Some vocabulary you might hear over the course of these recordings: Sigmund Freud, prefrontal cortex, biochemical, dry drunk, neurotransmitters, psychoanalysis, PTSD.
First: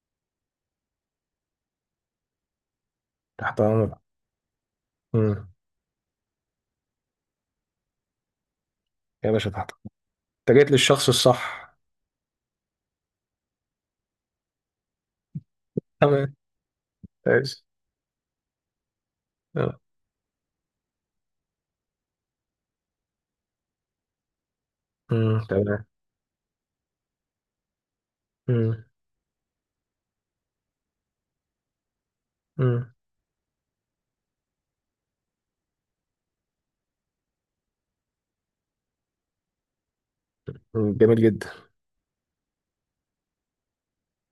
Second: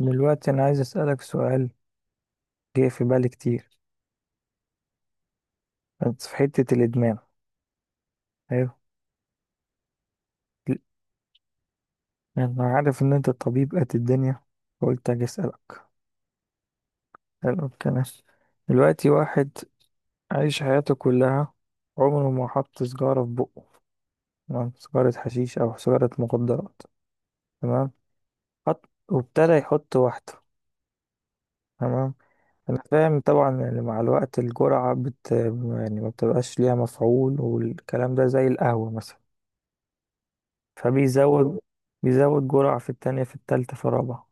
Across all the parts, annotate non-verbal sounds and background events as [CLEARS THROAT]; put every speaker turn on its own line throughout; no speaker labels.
دلوقتي أنا عايز أسألك سؤال جه في بالي
تحت
كتير.
امرك. امم
بس في حتة الإدمان. أيوه.
يا باشا تحت أمرك. انت جيت للشخص الصح.
أنا عارف إن أنت طبيب قد الدنيا، فقلت أجي أسألك.
تمام. كويس.
حلو الكلام. دلوقتي واحد
آه.
عايش حياته كلها عمره ما حط سيجارة في بقه، تمام، سيجارة حشيش أو
تمام.
سيجارة مخدرات. تمام.
امم
حط وابتدى يحط واحدة. تمام. أنا
امم
فاهم طبعا، يعني مع الوقت الجرعة يعني ما بتبقاش ليها مفعول، والكلام ده زي القهوة مثلا،
جميل جدا.
فبيزود جرعة في التانية في التالتة في الرابعة.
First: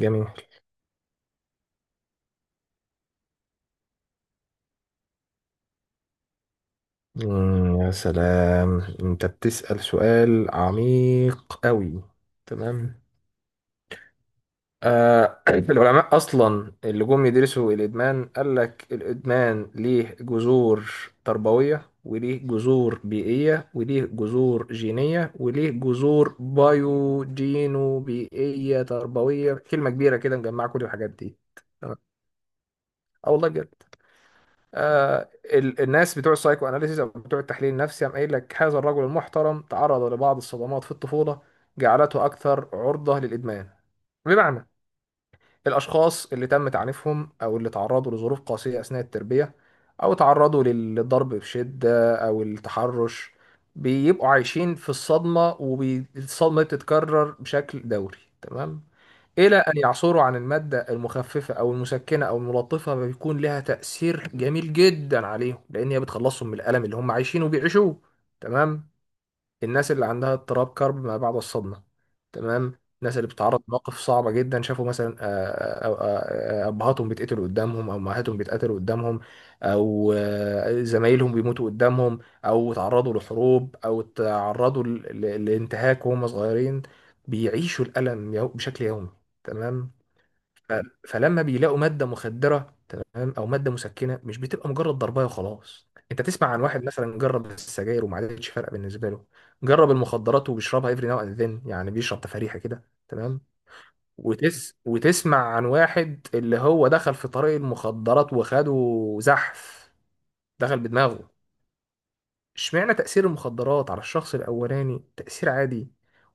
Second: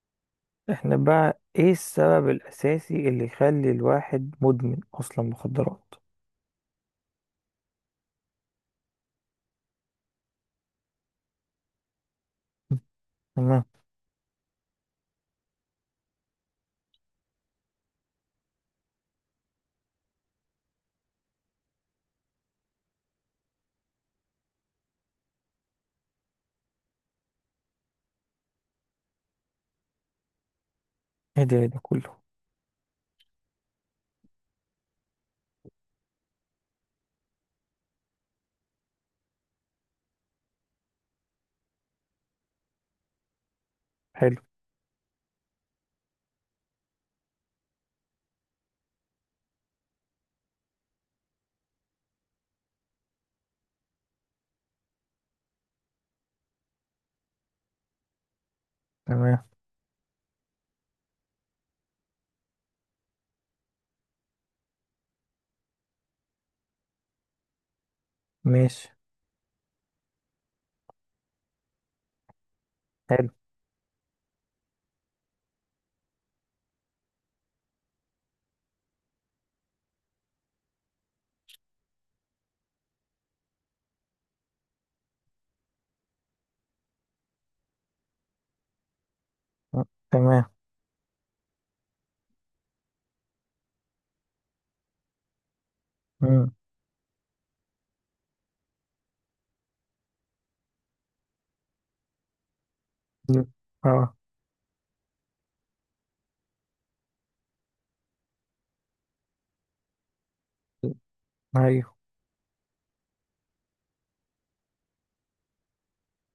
جميل.
احنا بقى ايه السبب الأساسي اللي يخلي الواحد مدمن أصلا مخدرات؟
يا سلام، انت بتسأل سؤال عميق قوي.
م.
تمام.
تمام.
آه، [CLEARS THROAT] العلماء أصلا اللي جم يدرسوا الإدمان قال لك الإدمان ليه جذور تربوية، وليه جذور بيئية، وليه جذور جينية، وليه جذور بايو جينو بيئية تربوية، كلمة كبيرة كده مجمعة كل الحاجات دي.
ايه ده، إيه ده
تمام.
كله؟
اه والله بجد. آه، الناس بتوع السايكو اناليسيس او بتوع التحليل النفسي قام قايل لك هذا الرجل المحترم تعرض لبعض الصدمات في الطفولة جعلته أكثر عرضة للإدمان.
حلو.
بمعنى، الأشخاص اللي تم تعنيفهم أو اللي تعرضوا لظروف قاسية أثناء التربية، أو تعرضوا للضرب بشدة أو التحرش، بيبقوا عايشين في الصدمة، والصدمة بتتكرر بشكل دوري. تمام.
تمام.
إلى أن يعثروا عن المادة المخففة أو المسكنة أو الملطفة، بيكون لها تأثير جميل جدا عليهم، لأن هي بتخلصهم من الألم اللي هم عايشينه وبيعيشوه.
ماشي.
تمام. الناس اللي عندها اضطراب كرب ما بعد الصدمة، تمام، الناس اللي
حلو.
بتتعرض لمواقف صعبة جدا، شافوا مثلا أبهاتهم بيتقتلوا قدامهم أو أمهاتهم بيتقتلوا قدامهم، أو زمايلهم بيموتوا قدامهم، أو تعرضوا لحروب، أو تعرضوا لانتهاك وهم صغيرين، بيعيشوا الألم بشكل يومي.
أه،
تمام.
تمام.
ف- فلما بيلاقوا ماده مخدره، تمام، او ماده مسكنه، مش بتبقى مجرد ضربايه وخلاص. انت تسمع
مم.
عن واحد مثلا جرب السجاير وما عادتش فارقه بالنسبه له، جرب المخدرات وبيشربها افري ناو اند ذن، يعني بيشرب تفاريحه كده، تمام.
مم. اه.
وتسمع عن واحد اللي هو دخل في طريق المخدرات وخده، زحف، دخل بدماغه.
ايوه.
اشمعنى تأثير المخدرات على الشخص الأولاني تأثير عادي،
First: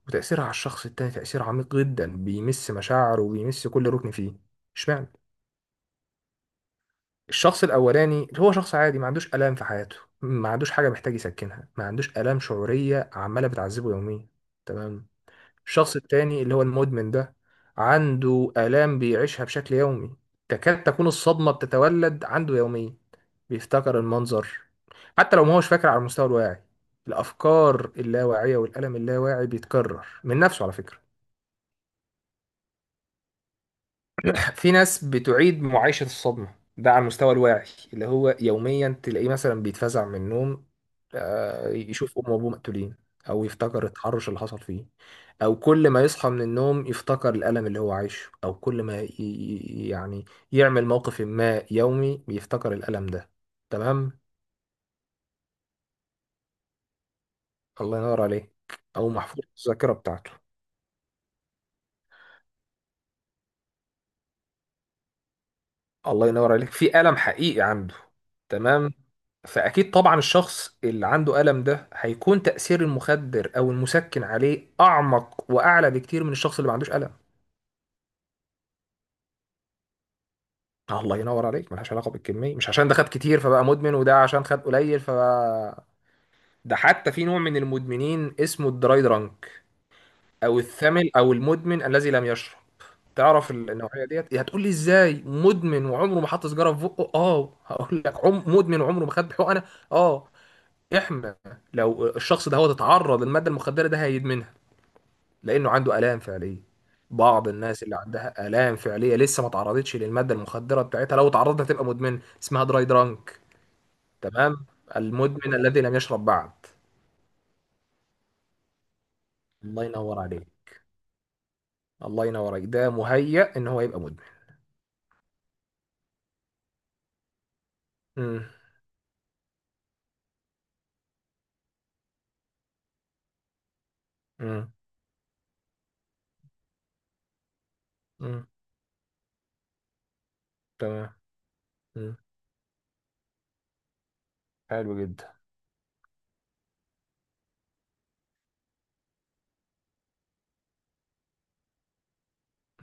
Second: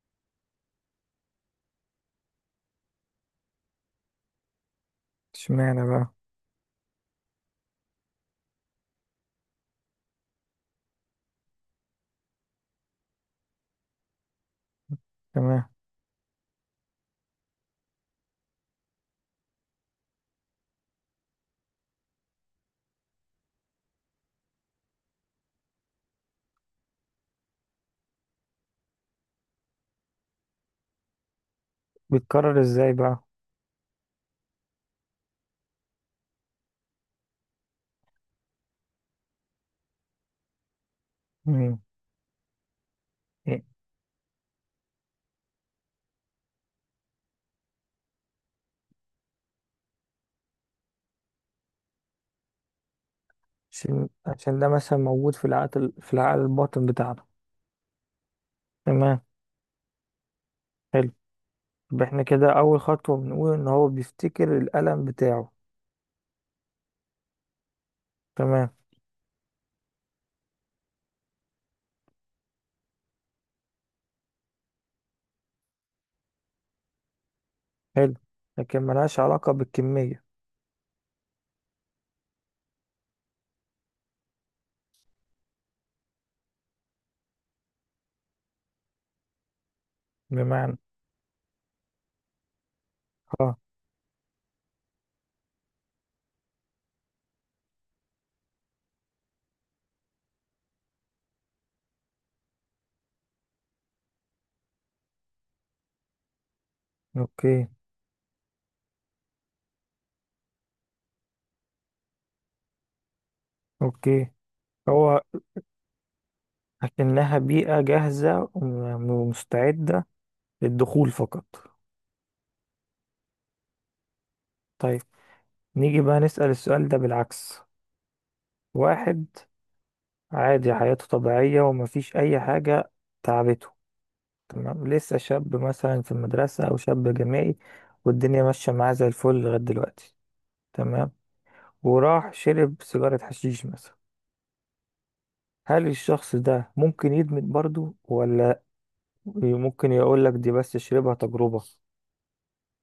وتأثيرها على الشخص التاني تأثير عميق جدا بيمس مشاعره وبيمس كل ركن فيه؟ اشمعنى؟
اشمعنى بقى؟
الشخص الاولاني هو شخص عادي ما عندوش الام في حياته، ما عندوش حاجه محتاج يسكنها، ما عندوش الام شعوريه عماله بتعذبه يوميا. تمام.
تمام.
الشخص التاني اللي هو المدمن ده، عنده الام بيعيشها بشكل يومي، تكاد تكون الصدمه بتتولد عنده يوميا، بيفتكر المنظر حتى لو ما هوش فاكر على المستوى الواعي. الافكار اللاواعيه والالم اللاواعي بيتكرر من نفسه على فكره.
بيتكرر ازاي بقى؟
في ناس بتعيد معايشة الصدمة ده على المستوى الواعي، اللي هو يوميا تلاقيه مثلا بيتفزع من النوم،
مم.
يشوف أمه وأبوه مقتولين، أو
إيه؟
يفتكر التحرش اللي حصل فيه، أو كل ما يصحى من النوم يفتكر الألم اللي هو عايشه، أو كل ما يعني يعمل موقف ما يومي بيفتكر الألم ده.
عشان
تمام.
عشان ده مثلا موجود في العقل، في العقل الباطن بتاعنا.
الله ينور عليك. أو
تمام.
محفور في الذاكرة بتاعته.
حلو. يبقى احنا كده أول خطوة بنقول إن هو بيفتكر الألم بتاعه.
الله ينور عليك، في ألم حقيقي عنده.
تمام.
تمام. فأكيد طبعا الشخص اللي عنده ألم ده هيكون تأثير المخدر أو المسكن عليه أعمق وأعلى بكتير من الشخص اللي ما عندوش ألم.
حلو. لكن ملهاش علاقة بالكمية.
الله ينور عليك، ملهاش علاقة بالكمية، مش عشان ده خد كتير فبقى مدمن، وده عشان خد قليل فبقى. ده حتى في نوع من المدمنين اسمه الدراي درانك، أو
بمعنى.
الثمل، أو المدمن الذي لم يشرب. تعرف
اه.
النوعية ديت؟ هتقول لي ازاي مدمن وعمره ما حط سيجارة في بقه؟ اه، هقول لك عم مدمن وعمره ما خد حقنة. اه، احنا لو الشخص ده هو اتعرض للماده المخدره ده هيدمنها، لانه عنده الام فعليه. بعض
اوكي.
الناس اللي عندها الام فعليه لسه ما تعرضتش للماده المخدره بتاعتها، لو اتعرضت هتبقى مدمنه، اسمها دراي درانك.
اوكي.
تمام.
هو
المدمن الذي لم يشرب بعد.
إنها بيئة جاهزة
الله
ومستعدة
ينور عليك.
للدخول فقط.
الله ينور عليك، ده مهيأ ان هو يبقى مدمن.
طيب، نيجي بقى نسأل السؤال ده بالعكس.
مم.
واحد عادي حياته طبيعية ومفيش أي حاجة تعبته،
مم.
تمام، لسه شاب مثلا في المدرسة أو شاب جامعي، والدنيا
مم.
ماشية معاه زي الفل لغاية دلوقتي. تمام.
تمام. مم.
وراح شرب سيجارة حشيش مثلا.
حلو جدا.
هل الشخص ده ممكن يدمن برضو، ولا ممكن يقول لك دي بس شربها تجربة؟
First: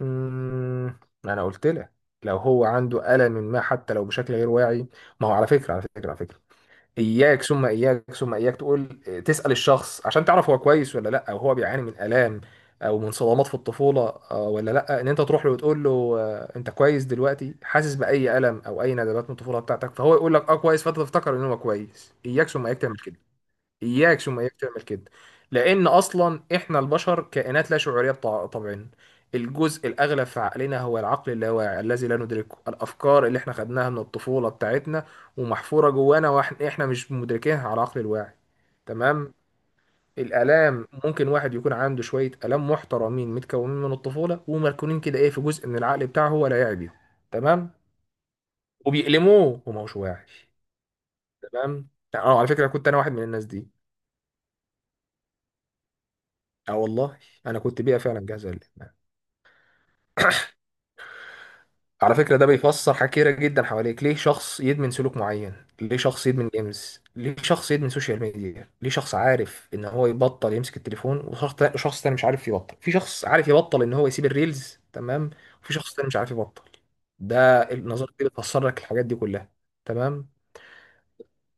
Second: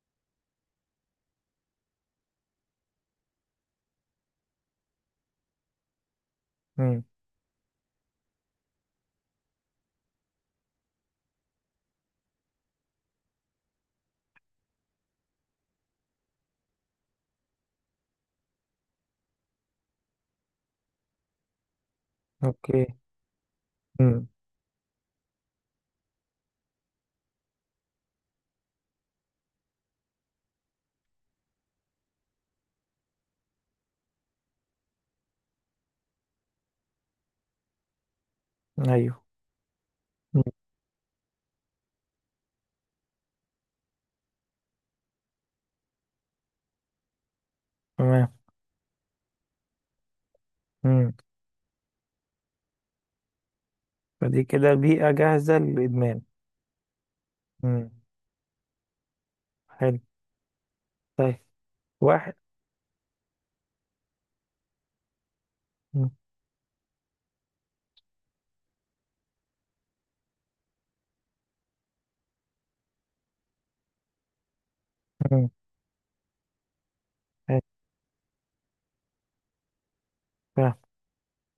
مم. انا قلت لك، لو هو عنده الم ما حتى لو بشكل غير واعي، ما هو على فكره على فكره على فكره،
امم.
اياك ثم اياك ثم اياك تقول تسأل الشخص عشان تعرف هو كويس ولا لا، او هو بيعاني من الام او من صدمات في الطفولة. ولا لا، ان انت تروح له وتقول له انت كويس دلوقتي، حاسس باي الم او اي ندبات من الطفولة بتاعتك؟ فهو يقول لك اه كويس، فانت تفتكر ان هو كويس. اياك ثم اياك
اوكي.
تعمل كده. اياك
امم.
ثم اياك تعمل كده، لان اصلا احنا البشر كائنات لا شعوريه طبعا. الجزء الاغلب في عقلنا هو العقل اللاواعي الذي لا ندركه، الافكار اللي احنا خدناها من الطفوله بتاعتنا ومحفوره جوانا، واحنا مش مدركينها على العقل الواعي.
ايوه.
تمام.
مم.
الالام، ممكن واحد يكون عنده شويه الام محترمين متكونين من الطفوله ومركونين كده ايه في جزء من العقل بتاعه هو لا يعي بيهم. تمام.
تمام.
وبيألموه وما هوش واعي.
امم.
تمام. اه على فكره كنت انا واحد من الناس دي.
فدي كده بيئة جاهزة للإدمان.
اه والله انا كنت
امم.
بيئه فعلا جاهزه للادمان.
حلو.
[COUGHS]
طيب،
على
واحد.
فكره ده بيفسر حاجات كتيره جدا حواليك. ليه شخص يدمن سلوك معين؟ ليه
مم.
شخص يدمن جيمز؟ ليه شخص يدمن سوشيال ميديا؟ ليه شخص عارف ان هو يبطل يمسك التليفون، وشخص شخص تاني مش عارف يبطل؟ في شخص عارف يبطل ان هو يسيب الريلز، تمام،
مم.
وفي شخص تاني مش عارف يبطل.
حلو.
ده النظريه دي بتفسر لك الحاجات دي كلها. تمام.
فاهم.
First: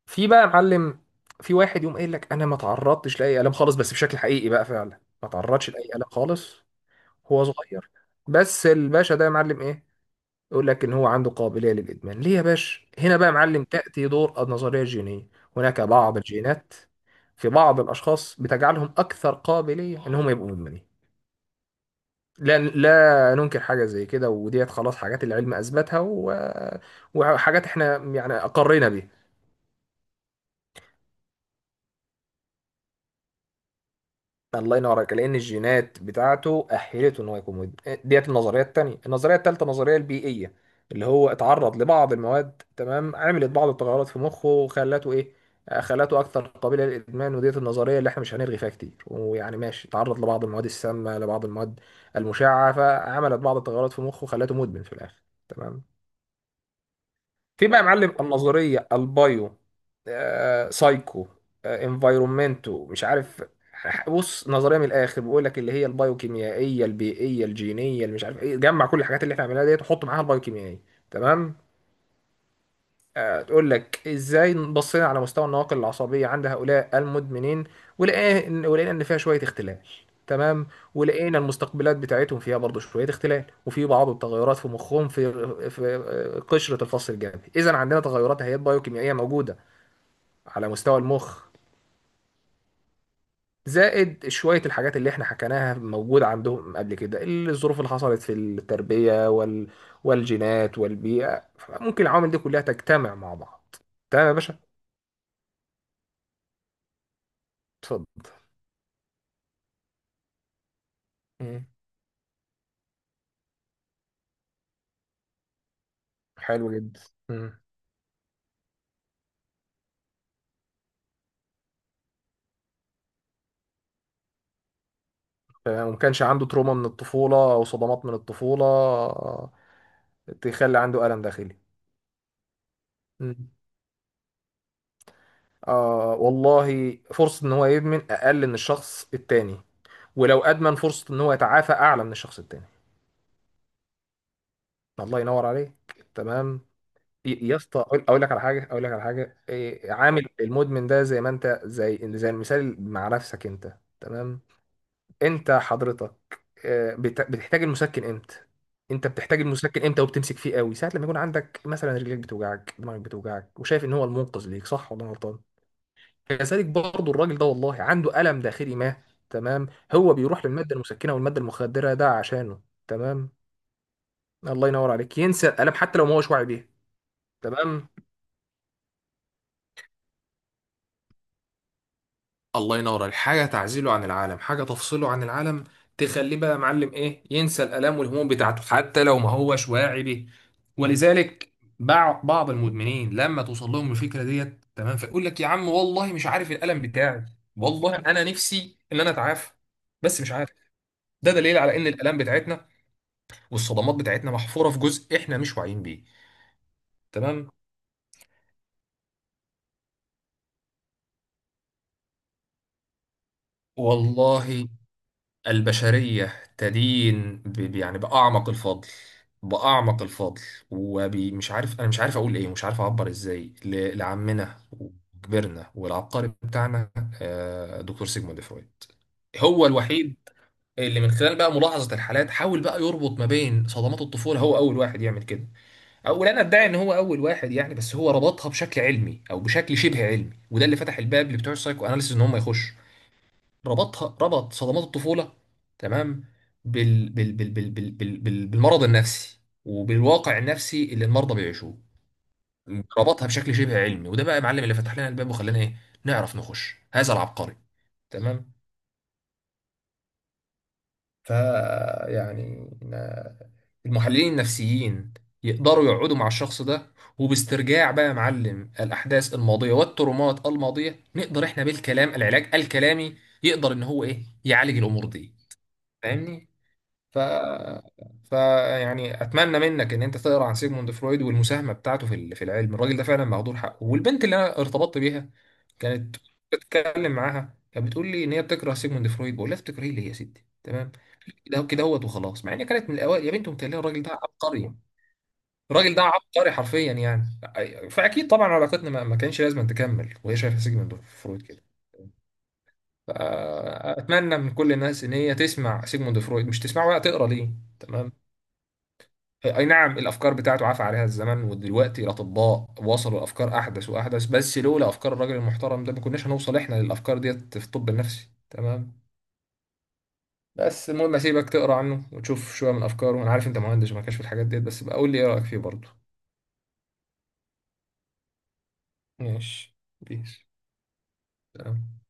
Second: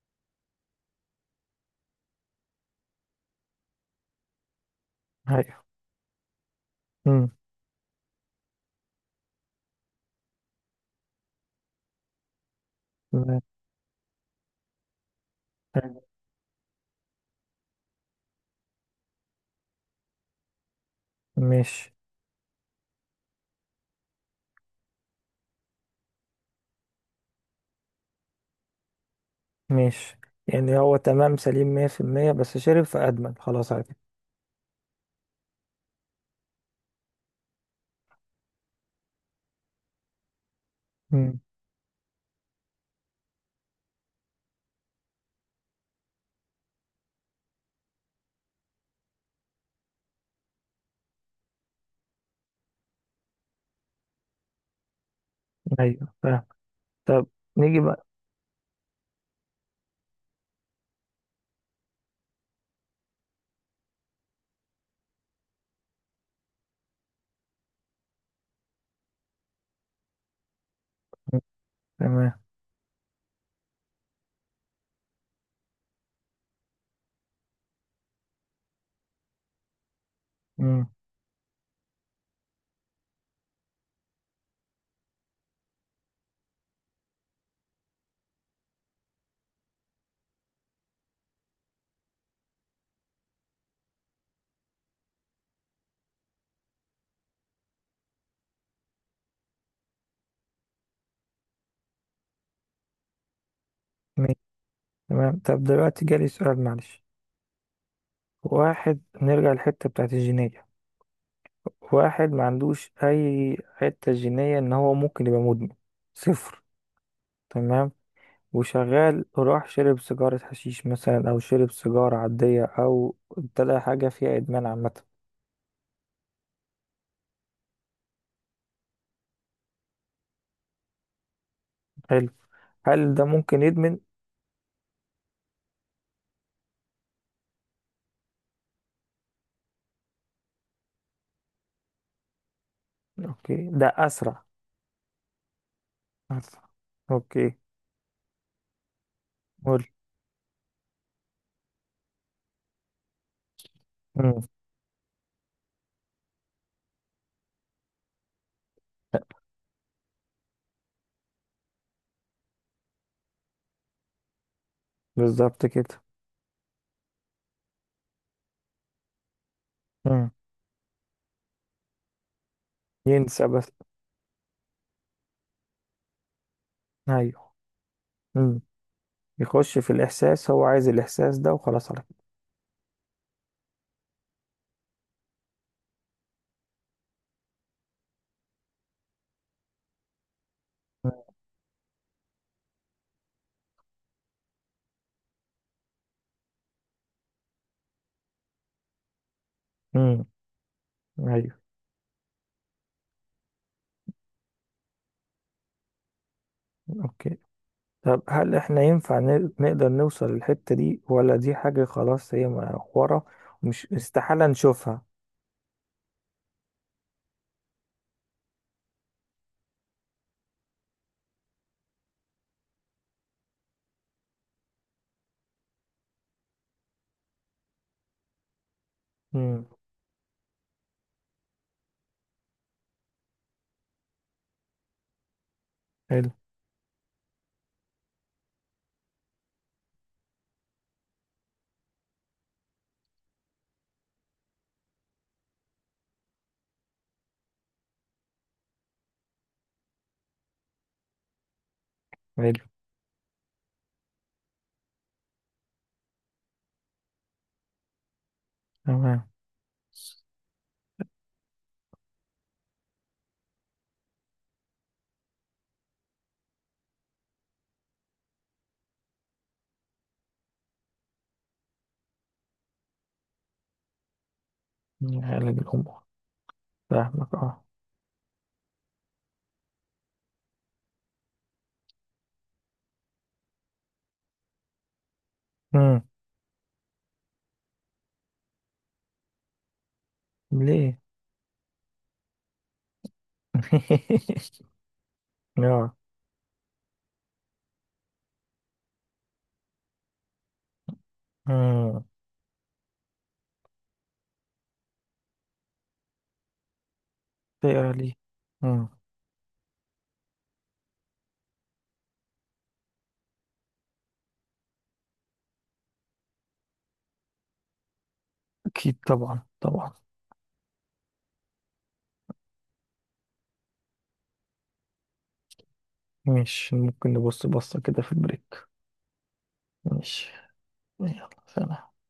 في بقى يا معلم، في واحد يقوم قايل لك انا ما تعرضتش لاي الام خالص، بس بشكل حقيقي بقى فعلا ما
ايوه.
تعرضش لاي الام خالص،
مم.
هو صغير، بس الباشا ده يا معلم ايه، يقول لك ان هو عنده قابليه للادمان. ليه يا باشا؟ هنا بقى يا
تمام.
معلم تاتي دور النظريه الجينيه. هناك
حلو.
بعض الجينات في بعض الاشخاص بتجعلهم اكثر قابليه ان هم يبقوا مدمنين.
ماشي.
لا، ننكر حاجه زي كده، وديت خلاص حاجات العلم اثبتها، و... وحاجات احنا يعني اقرينا بيها.
ماشي يعني، هو تمام سليم 100% بس شرب فأدمن خلاص على كده.
الله ينور عليك، لان الجينات بتاعته اهلته ان هو يكون مدمن. ديت النظريه الثانيه. النظريه الثالثه، النظريه البيئيه، اللي هو
مم.
اتعرض لبعض المواد، تمام، عملت بعض التغيرات في مخه وخلته ايه، خلته اكثر قابله للادمان. وديت النظريه اللي احنا مش هنلغي فيها كتير، ويعني ماشي، اتعرض لبعض المواد السامه، لبعض المواد المشعه، فعملت بعض التغيرات في مخه خلته مدمن في الاخر. تمام.
ايوه فاهم. طب
في بقى
نيجي
يا
بقى.
معلم النظريه البايو سايكو انفايرومنتو، مش عارف. بص، نظريه من الاخر بيقول لك اللي هي البايوكيميائيه البيئيه الجينيه اللي مش عارف ايه، جمع كل الحاجات اللي احنا عملناها ديت وحط معاها البايوكيميائيه.
مم.
تمام.
تمام.
تقول لك ازاي، بصينا على مستوى النواقل العصبيه عند هؤلاء المدمنين، ولقينا ان فيها شويه اختلال. تمام. ولقينا المستقبلات بتاعتهم فيها برضه شويه اختلال، وفي بعض التغيرات في مخهم، في قشره الفص الجبهي. اذا عندنا تغيرات هيئات بايوكيميائيه موجوده على مستوى المخ، زائد شويه الحاجات اللي احنا حكيناها موجوده عندهم قبل كده، الظروف اللي حصلت في التربيه وال والجينات والبيئه، ممكن العوامل دي كلها تجتمع مع بعض.
مم.
تمام يا باشا.
تمام. طب دلوقتي جالي سؤال معلش.
اتفضل.
واحد نرجع للحتة بتاعت الجينية.
مم.
واحد ما عندوش أي حتة جينية إن هو ممكن يبقى مدمن، صفر.
حلو جدا. مم.
تمام. وشغال راح شرب سيجارة حشيش مثلا أو شرب سيجارة عادية أو ابتدى حاجة فيها إدمان عامة.
تمام. وما كانش عنده تروما من الطفولة أو صدمات من الطفولة تخلي عنده ألم داخلي.
حلو. هل ده
مم.
ممكن يدمن؟
آه والله، فرصة إن هو يدمن أقل من الشخص التاني، ولو أدمن فرصة إن هو يتعافى أعلى من الشخص التاني.
أوكي، ده أسرع؟
الله ينور عليك. تمام.
أسرع. أوكي.
يا اسطى، أقول لك على حاجة، أقول لك على حاجة
قول.
إيه، عامل المدمن ده زي ما أنت، زي المثال مع نفسك أنت. تمام.
مم.
انت حضرتك بتحتاج المسكن امتى؟ انت بتحتاج المسكن امتى وبتمسك فيه قوي ساعه لما يكون عندك مثلا رجليك بتوجعك، دماغك بتوجعك، وشايف ان هو المنقذ ليك، صح ولا انا غلطان؟
بالظبط كده.
كذلك برضه الراجل ده والله عنده الم داخلي ما، تمام، هو
مم.
بيروح للماده المسكنه والماده المخدره ده عشانه. تمام.
ينسى بس.
الله ينور عليك، ينسى الالم حتى لو ما هوش واعي بيها.
أيوه.
تمام.
يخش في الإحساس، هو عايز الإحساس ده وخلاص على كده.
الله ينور عليك. حاجه تعزله عن العالم، حاجه تفصله عن العالم، تخليه بقى يا معلم ايه، ينسى الالام والهموم بتاعته حتى لو ما هوش واعي بيه. ولذلك بعض المدمنين لما توصل لهم الفكره ديت، تمام، فيقول لك يا عم والله مش عارف الالم بتاعي، والله انا نفسي ان انا اتعافى بس
امم.
مش عارف. ده دليل
أيوه.
على ان الالام بتاعتنا والصدمات بتاعتنا محفوره في جزء احنا مش واعيين بيه.
أوكي.
تمام.
طب هل إحنا ينفع نقدر نوصل للحتة دي، ولا دي حاجة خلاص هي ورا ومش استحالة
والله
نشوفها؟
البشرية تدين يعني بأعمق الفضل، بأعمق الفضل، ومش عارف، أنا مش عارف أقول إيه، مش عارف أعبر إزاي لعمنا وكبرنا والعبقري بتاعنا دكتور سيجموند فرويد. هو
امم.
الوحيد اللي من خلال بقى ملاحظة الحالات حاول بقى يربط ما بين صدمات الطفولة، هو أول واحد يعمل كده، أو
حلو.
لا أنا أدعي إن هو أول واحد يعني، بس هو ربطها بشكل علمي أو بشكل شبه علمي، وده اللي فتح الباب لبتوع السايكو أناليسيس إن هم يخشوا. ربطها، ربط صدمات الطفولة، تمام، بالمرض النفسي وبالواقع النفسي اللي المرضى بيعيشوه.
حلو.
ربطها بشكل شبه علمي، وده بقى يا معلم اللي فتح لنا الباب وخلانا ايه، نعرف نخش هذا العبقري. تمام.
تمام.
ف يعني المحللين النفسيين يقدروا يقعدوا مع الشخص ده، وباسترجاع بقى يا معلم الأحداث الماضية والترومات الماضية، نقدر احنا بالكلام، العلاج الكلامي، يقدر ان هو ايه يعالج الأمور دي.
علاج الأمور.
فاهمني؟ ف...
فاهمك أه.
ف يعني اتمنى منك ان انت تقرا عن سيجموند فرويد والمساهمه بتاعته في في العلم. الراجل ده فعلا مهدور حقه. والبنت اللي انا ارتبطت بيها
امم.
كانت بتتكلم معاها، كانت بتقول لي ان هي بتكره سيجموند فرويد. بقول لها بتكرهيه ليه يا ستي، تمام،
ليه؟
كده كده هوت وخلاص، مع ان كانت من الاوائل. يا بنت متهيألي الراجل ده
[LAUGHS]
عبقري، الراجل
آه.
ده عبقري حرفيا يعني. فاكيد طبعا علاقتنا ما كانش لازم تكمل وهي شايفه سيجموند فرويد كده.
امم.
فاتمنى من كل الناس ان هي تسمع سيجموند فرويد، مش تسمعه بقى، تقرا ليه.
تقرا ليه؟
تمام.
امم.
اي نعم الافكار بتاعته عفى عليها الزمن، ودلوقتي الاطباء وصلوا الافكار احدث واحدث، بس لولا افكار الراجل المحترم ده ما كناش هنوصل احنا للافكار ديت في الطب النفسي.
أكيد
تمام.
طبعا، طبعا.
بس المهم اسيبك تقرا عنه وتشوف شويه من افكاره، انا عارف انت مهندس وما كانش في الحاجات ديت، بس بقى قول لي ايه رايك فيه برضه.
مش ممكن نبص بصة كده في البريك؟
ماشي
ماشي.
بيس.
يلا سلام.
سلام.